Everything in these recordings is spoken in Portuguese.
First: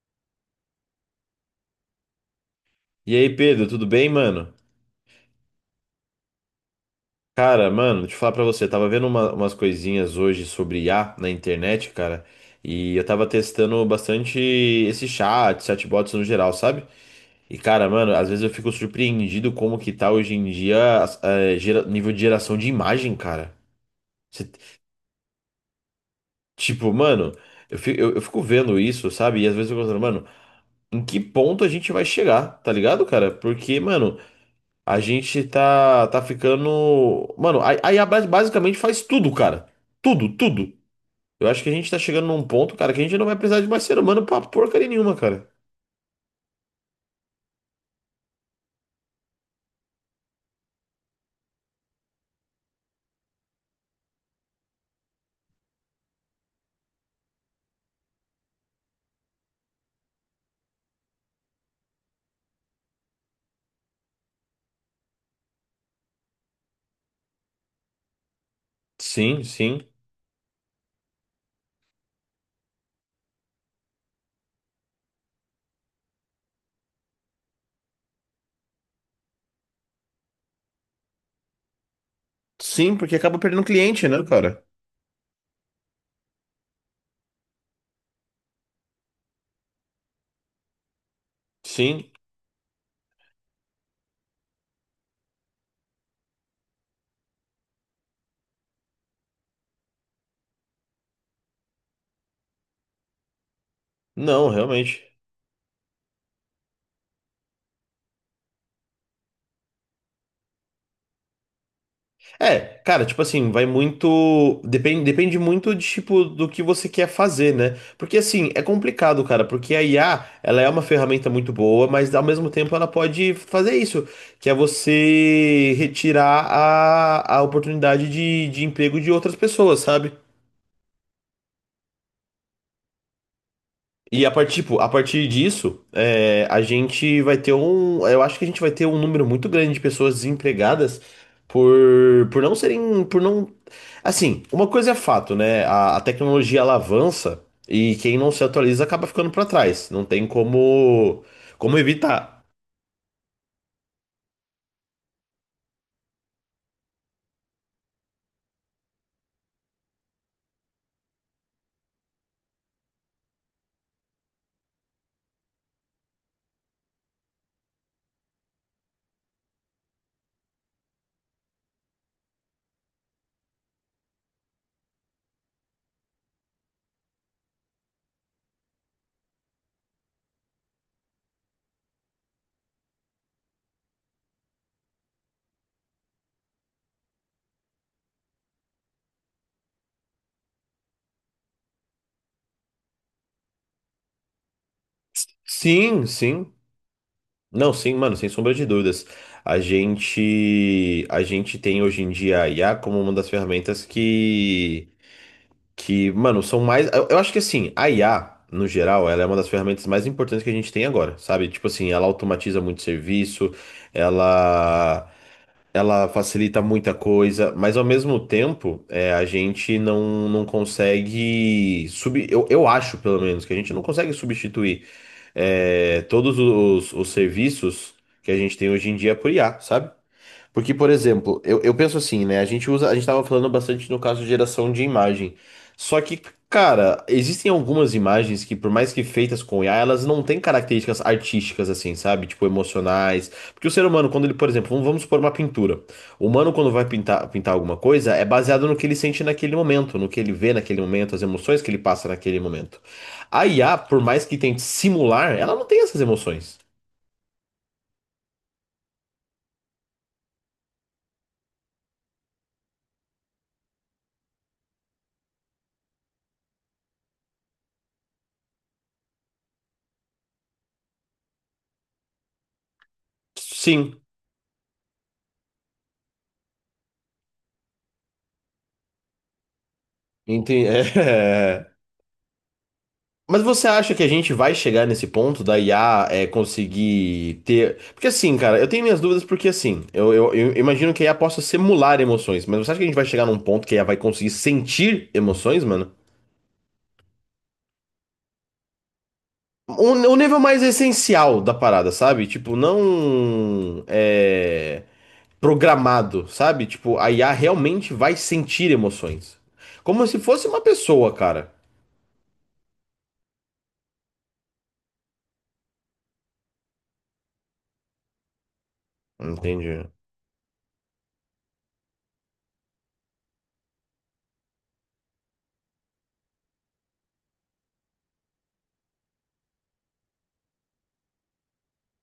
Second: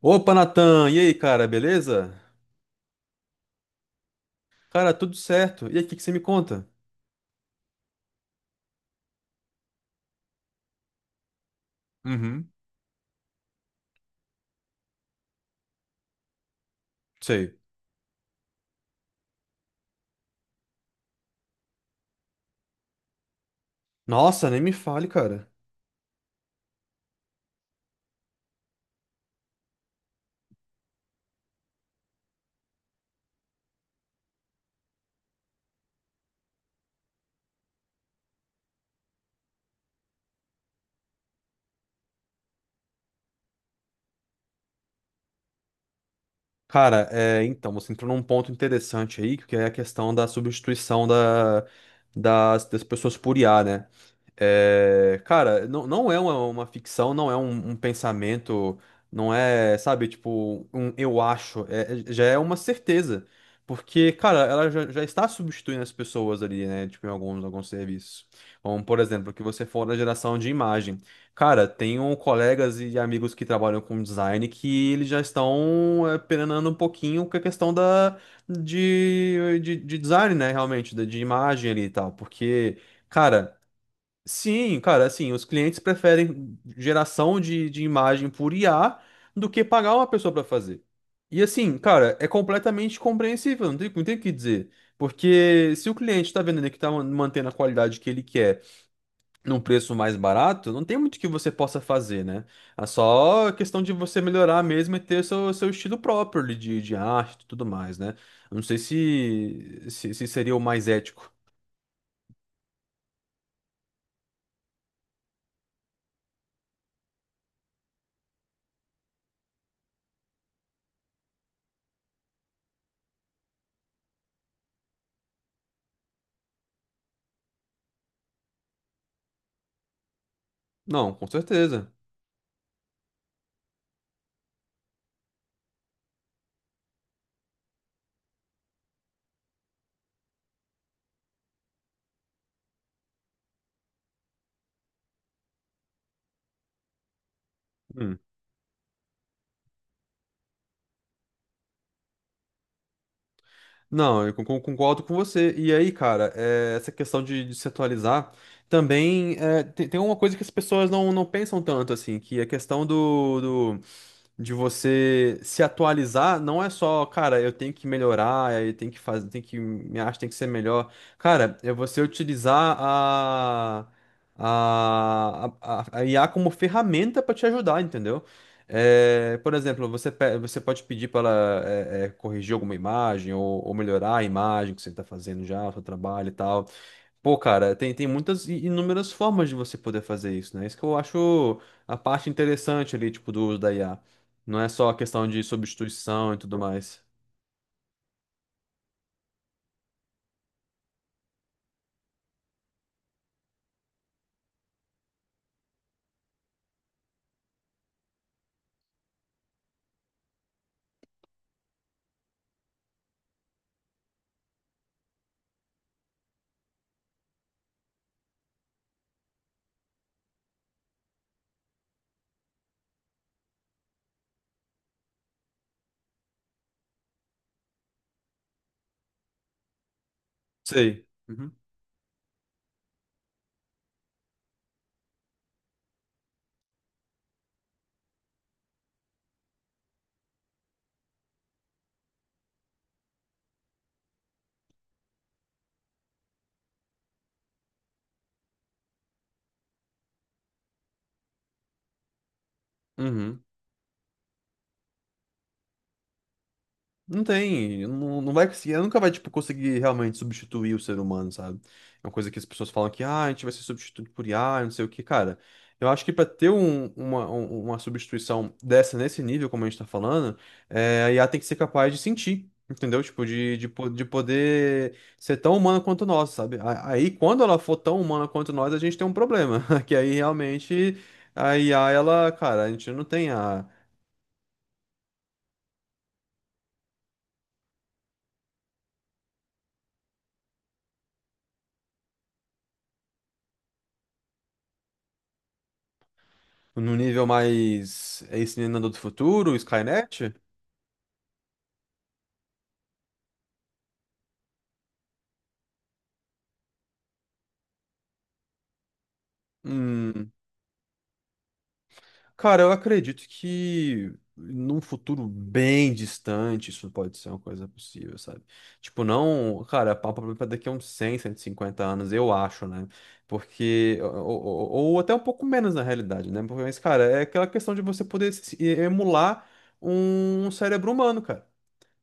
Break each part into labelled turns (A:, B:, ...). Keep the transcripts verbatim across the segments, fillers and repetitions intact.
A: Opa, Natan! E aí, cara, beleza?
B: E aí, Pedro, tudo bem, mano?
A: Cara, tudo certo. E aí, o que que você me conta?
B: Cara, mano, deixa eu falar pra você, eu tava vendo uma- umas coisinhas hoje sobre I A na internet, cara,
A: Uhum.
B: e eu tava testando bastante esse chat, chatbots no geral, sabe?
A: Sei.
B: E, cara, mano, às vezes eu fico surpreendido como que tá hoje em dia as- é, gera- nível de geração de imagem, cara. Cê-
A: Nossa, nem me fale, cara.
B: tipo, mano, eu fico, eu, eu fico vendo isso, sabe? E às vezes eu fico pensando, mano, em que ponto a gente vai chegar, tá ligado, cara? Porque, mano, a gente tá, tá ficando. Mano, a, a I A bas- basicamente faz tudo, cara. Tudo, tudo. Eu acho que a gente tá chegando num ponto, cara, que a gente não vai precisar de mais ser humano pra porcaria nenhuma, cara.
A: Cara, é, então, você entrou num ponto interessante aí, que é a questão da substituição da, das, das pessoas por I A, né? É, cara, não, não é uma, uma ficção, não é um, um pensamento, não é, sabe, tipo, um eu acho, é- é- já é uma certeza. Porque, cara, ela já, já está substituindo as pessoas ali, né? Tipo, em alguns, alguns serviços. Como, por exemplo, que
B: Sim,
A: você for
B: sim.
A: da geração de imagem. Cara, tenho colegas e amigos que trabalham com design que eles já estão é, penando um pouquinho com a questão da, de, de, de design, né? Realmente, da- de imagem ali e tal. Porque.
B: Sim, porque acaba
A: Cara,
B: perdendo cliente, né, cara?
A: sim, cara, assim, os clientes preferem geração de, de imagem por I A do que pagar uma pessoa para fazer. E assim,
B: Sim.
A: cara, é completamente compreensível, não tem, não tem o que dizer. Porque se o cliente está vendo ali que está mantendo a qualidade que ele quer num preço mais barato, não tem muito que você possa fazer, né? É só questão de você
B: Não,
A: melhorar mesmo e
B: realmente.
A: ter seu, seu estilo próprio ali de, de arte e tudo mais, né? Eu não sei se, se, se seria o mais ético.
B: É, cara, tipo assim, vai muito. Depende, depende muito de, tipo, do que você quer fazer, né? Porque assim, é complicado, cara, porque a I A, ela é uma ferramenta muito boa, mas ao mesmo tempo ela pode fazer isso, que é você retirar a, a oportunidade de, de emprego de outras pessoas, sabe?
A: Não, com certeza.
B: E a partir, tipo, a partir disso, é, a gente vai ter um. Eu acho que a gente vai ter um número muito grande de pessoas desempregadas por, por não serem. Por não. Assim, uma coisa é fato, né? A, a tecnologia ela avança e quem
A: Hum.
B: não se atualiza acaba ficando pra trás. Não tem como, como evitar.
A: Não, eu con- con- concordo com você. E aí, cara, é, essa questão de, de se atualizar também é, tem, tem uma coisa que as pessoas não, não pensam tanto, assim, que é a questão do de você se atualizar, não é só, cara, eu tenho que melhorar, eu tenho que fazer, tenho que minha arte tem que ser melhor. Cara, é você utilizar a a, a, a I A como ferramenta para te ajudar, entendeu? É, por exemplo, você, pe- você pode pedir para ela é, é, corrigir alguma imagem ou, ou melhorar a imagem que você está fazendo já, o seu trabalho e tal. Pô, cara, tem, tem muitas e inúmeras formas de você poder fazer isso, né? Isso que eu acho a parte interessante ali, tipo, do uso da I A. Não é só a questão de
B: Sim,
A: substituição e
B: sim.
A: tudo mais.
B: Não, sim, mano, sem sombra de dúvidas. A gente, a gente tem hoje em dia a I A como uma das ferramentas que que, mano, são mais. Eu, eu acho que assim, a I A, no geral, ela é uma das ferramentas mais importantes que a gente tem agora, sabe? Tipo assim, ela automatiza muito serviço, ela. Ela facilita muita coisa, mas ao mesmo tempo, é, a gente não, não consegue sub, eu, eu acho, pelo menos, que a gente não consegue substituir é, todos os, os serviços que a gente tem hoje em dia por I A, sabe? Porque, por
A: Sei.
B: exemplo,
A: Uhum.
B: eu, eu penso assim, né? A gente usa, a gente tava falando bastante no caso de geração de imagem. Só que, cara, existem algumas imagens que, por mais que feitas com I A, elas não têm características artísticas, assim, sabe? Tipo, emocionais. Porque o ser humano, quando ele, por exemplo, vamos, vamos supor uma pintura. O humano, quando vai pintar, pintar alguma coisa, é baseado no que ele sente naquele momento, no que ele vê naquele momento, as emoções que ele passa naquele momento.
A: Uhum.
B: A I A, por mais que tente simular, ela não tem essas emoções.
A: Não tem, não, não vai conseguir, ela nunca vai, tipo, conseguir realmente substituir o ser humano, sabe? É uma coisa que as pessoas falam que, ah, a gente vai ser substituído por I A, não sei o que, cara. Eu acho que pra ter um- uma, um- uma substituição dessa, nesse nível, como a gente tá falando, é, a I A tem que ser capaz de sentir, entendeu? Tipo, de, de, po-
B: Sim,
A: de poder ser tão humana quanto nós, sabe? A- Aí, quando ela for tão humana quanto nós, a gente tem um problema, que aí
B: entendi.
A: realmente a I A, ela, cara, a gente não tem
B: Mas
A: a
B: você acha que a gente vai chegar nesse ponto da I A é, conseguir ter. Porque assim, cara, eu tenho minhas dúvidas porque assim, eu, eu- eu imagino que a I A possa simular emoções, mas você acha que a gente vai chegar num ponto que a I A vai conseguir sentir emoções, mano?
A: no nível mais. É esse Exterminador do Futuro,
B: O, o
A: Skynet?
B: nível mais essencial da parada, sabe? Tipo, não é, programado, sabe? Tipo, a I A realmente vai sentir emoções. Como se
A: Hum.
B: fosse uma pessoa, cara.
A: Cara, eu acredito que num futuro bem distante isso pode ser uma coisa possível, sabe? Tipo, não.
B: Entendi.
A: Cara, papo pra daqui a uns cem, cento e cinquenta anos, eu acho, né? Porque. Ou, ou- ou até um pouco menos na realidade, né? Porque, mas, cara, é aquela questão de você poder se- emular um cérebro humano, cara.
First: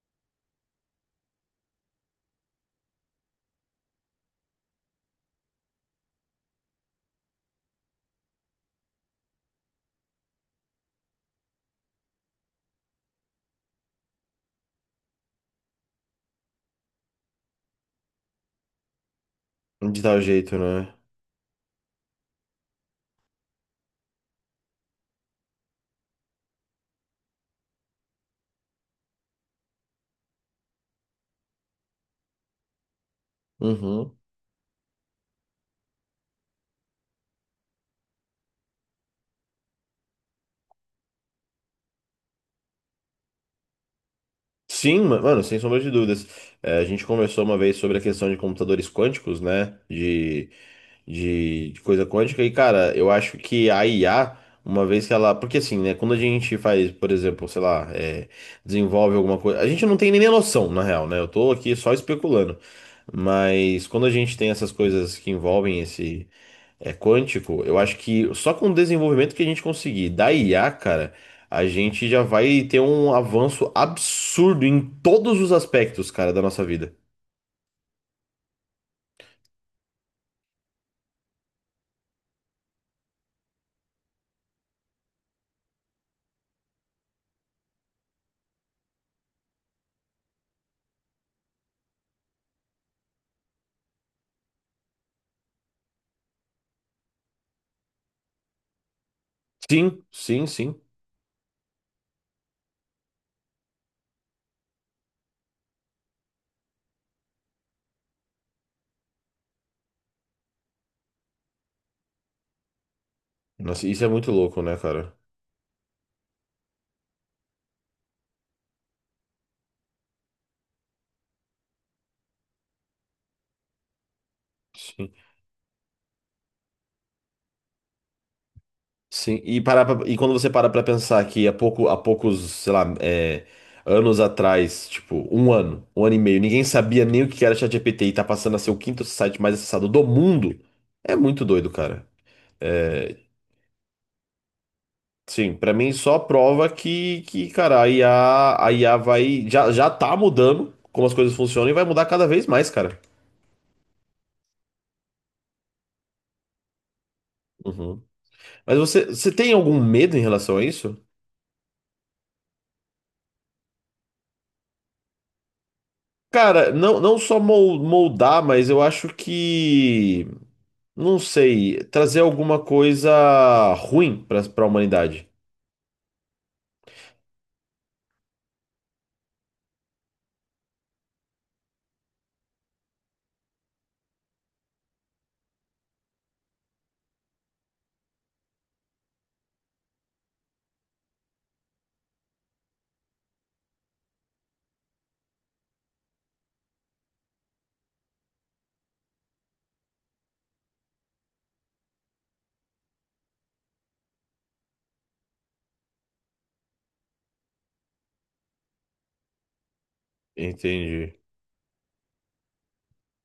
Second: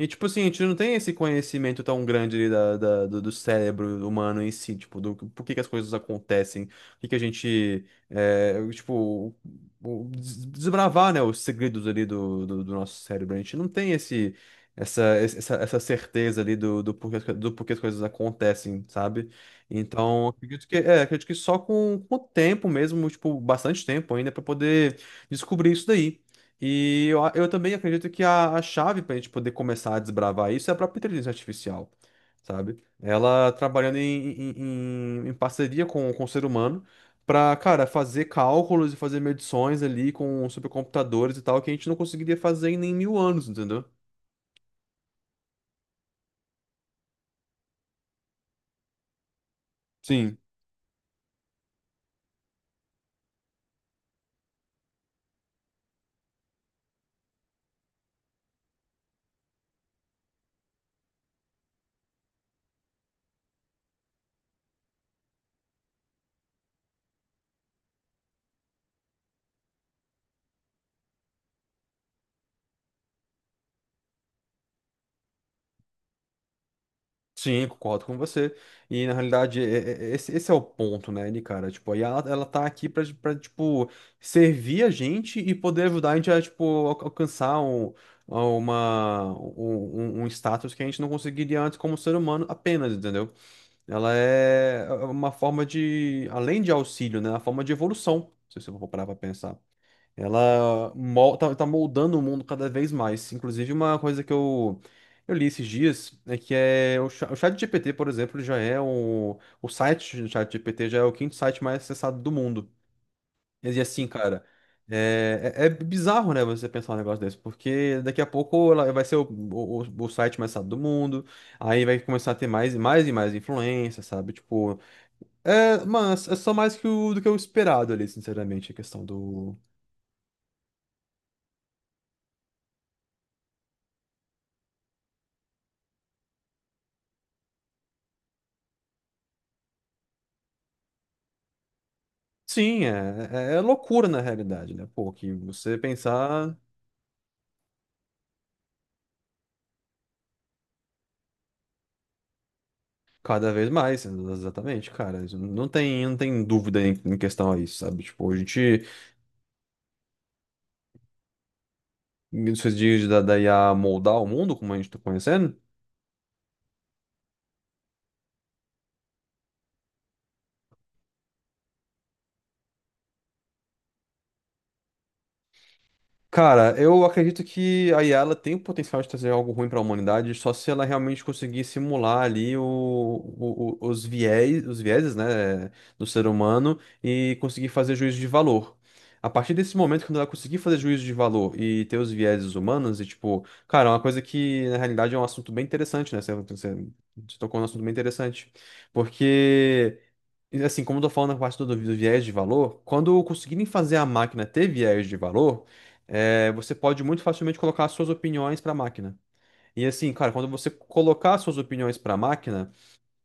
A: E, tipo assim, a gente não tem esse conhecimento tão grande ali da, da- do, do cérebro humano em si, tipo, do por que que as coisas acontecem, o que que a gente, é, tipo, o- des- desbravar, né, os segredos ali do, do, do nosso cérebro. A gente não tem esse, essa, essa, essa certeza ali do, do porquê, as co- do porquê as coisas acontecem, sabe?
B: De tal
A: Então,
B: jeito,
A: acredito que,
B: né?
A: é, acredito que só com, com o tempo mesmo, tipo, bastante tempo ainda, para poder descobrir isso daí. E eu, a- eu também acredito que a, a chave para a gente poder começar a desbravar isso é a própria inteligência artificial, sabe? Ela trabalhando
B: Uhum.
A: em, em, em- em parceria com, com o ser humano para, cara, fazer cálculos e fazer medições ali com supercomputadores e tal que a gente não conseguiria fazer em nem mil anos, entendeu?
B: Sim, ma- mano, sem sombra de dúvidas. É, a gente conversou uma vez sobre a questão de computadores quânticos, né?
A: Sim.
B: De, de, de coisa quântica. E, cara, eu acho que a I A, uma vez que ela. Porque, assim, né? Quando a gente faz, por exemplo, sei lá, é, desenvolve alguma coisa. A gente não tem nem noção, na real, né? Eu tô aqui só especulando. Mas quando a gente tem essas coisas que envolvem esse. É quântico, eu acho que só com o desenvolvimento que a gente conseguir da I A, cara, a gente já vai ter um avanço absurdo em todos os aspectos, cara, da nossa vida.
A: Sim, concordo com você. E na realidade, é- é- é- esse, esse é o ponto, né, Ni, cara? Tipo, aí ela, ela tá aqui pra, pra, tipo, servir a gente e poder ajudar a gente a, tipo, al- alcançar um, a uma, um, um um status que a gente não conseguiria antes como ser humano apenas, entendeu? Ela é é uma forma de, além de auxílio, né, uma forma de evolução, se você for parar pra pensar.
B: Sim, sim, sim.
A: Ela mol- tá, tá moldando o mundo cada vez mais. Inclusive, uma coisa que eu, eu li esses dias é que é o, cha- o ChatGPT, por exemplo, já é o, o site do ChatGPT já é o quinto site mais acessado do mundo. E
B: Nossa, isso
A: assim,
B: é muito
A: cara,
B: louco, né, cara?
A: é, é, é bizarro, né, você pensar um negócio desse, porque daqui a pouco ela vai ser o, o, o site mais acessado do mundo, aí vai começar a ter mais e mais e mais influência, sabe? Tipo,
B: Sim,
A: é, mas é só mais que o, do que o esperado ali, sinceramente, a questão
B: sim. E, parar pra- e quando você para pra pensar que há pouco, há poucos, sei lá, é, anos atrás, tipo, um ano, um ano e meio, ninguém sabia nem o que era ChatGPT e tá passando a ser o quinto site mais acessado do mundo, é muito doido, cara.
A: sim,
B: É,
A: é, é é loucura na realidade, né? Pô, que
B: sim, pra
A: você
B: mim só
A: pensar
B: prova que, que cara, a I A, a I A vai. Já, já tá mudando como as coisas funcionam e vai mudar cada vez mais, cara.
A: cada vez mais, né? Exatamente, cara. Isso não tem, não tem dúvida em, em questão a isso,
B: Uhum.
A: sabe? Tipo, a
B: Mas
A: gente,
B: você, você tem algum medo em relação a isso?
A: nesses dias da, da I A moldar o mundo, como a gente tá conhecendo,
B: Cara, não, não só mol- moldar, mas eu acho que. Não sei, trazer alguma coisa ruim pra, pra humanidade.
A: cara, eu acredito que a I A ela tem o potencial de trazer algo ruim para a humanidade, só se ela realmente conseguir simular ali o, o- o- os viés, os vieses, né, do ser humano e conseguir fazer juízo de valor. A partir desse momento, quando ela conseguir fazer juízo de valor e ter os vieses humanos, e tipo, cara, é uma coisa que na realidade é um assunto bem interessante, né? Você, você, você tocou num assunto bem interessante. Porque. E, assim, como eu tô falando na parte do, do viés de valor, quando conseguirem fazer a máquina ter viés de valor, é, você pode muito facilmente colocar as suas opiniões para a máquina. E assim, cara, quando você
B: Entendi.
A: colocar as suas opiniões para a máquina,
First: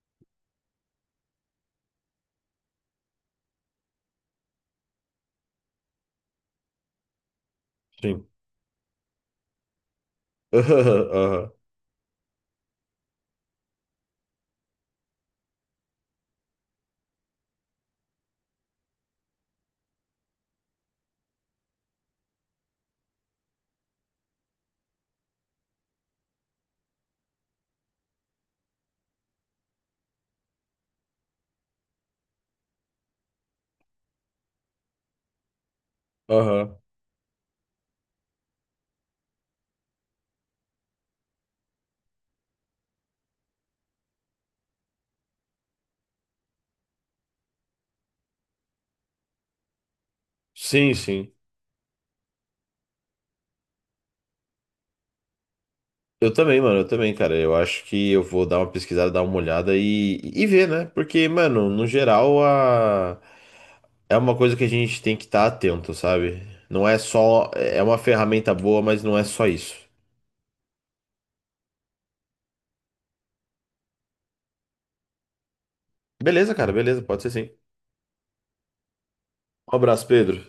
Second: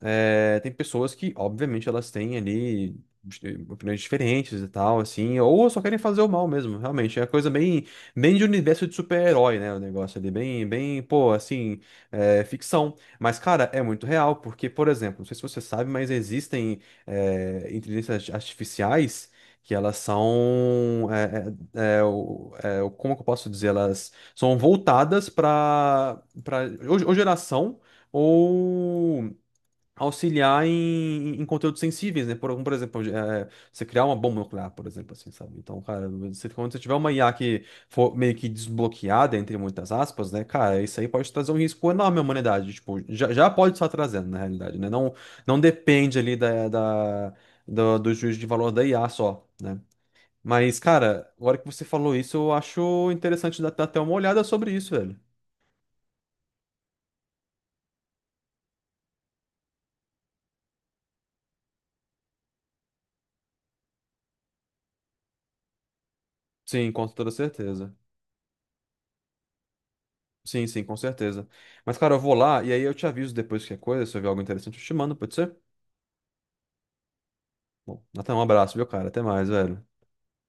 A: é, tem pessoas que, obviamente, elas têm ali eh, opiniões diferentes e tal, assim, ou só querem fazer o mal mesmo, realmente. É coisa bem,
B: Sim.
A: bem de universo de super-herói, né? O negócio ali, bem, bem, pô,
B: Aham,
A: assim, é, ficção. Mas, cara, é muito real, porque, por exemplo, não sei se você sabe, mas existem é, inteligências artificiais. Que elas são. é, é, é, o- é, o- como que eu posso dizer? Elas são voltadas para. para, Ou, ou geração, ou auxiliar em, em conteúdos sensíveis, né? Por, algum- por exemplo, eh, você criar uma bomba nuclear, por exemplo, assim, sabe? Então, cara, você, quando
B: aham.
A: você tiver uma I A que for meio que desbloqueada, entre muitas aspas, né? Cara, isso aí pode trazer um risco enorme à humanidade. Tipo, já, já pode estar trazendo, na realidade, né? Não, não depende ali da, da, do, do juízo de valor da I A só, né? Mas,
B: Sim,
A: cara,
B: sim.
A: agora que você falou isso, eu acho interessante dar dar até uma olhada sobre isso, velho.
B: Eu também, mano, eu também, cara. Eu acho que eu vou dar uma pesquisada, dar uma olhada e, e ver, né? Porque, mano, no geral, a... é uma coisa que a gente tem que estar atento, sabe? Não
A: Sim,
B: é
A: com toda
B: só. É
A: certeza.
B: uma ferramenta boa, mas não é só isso.
A: Sim, sim, com certeza. Mas, cara, eu vou lá e aí eu te aviso depois que é coisa, se eu ver algo interessante, eu te mando, pode ser?
B: Beleza, cara, beleza, pode ser sim.
A: Bom, até um abraço, viu, cara? Até mais,
B: Um
A: velho.
B: abraço, Pedro.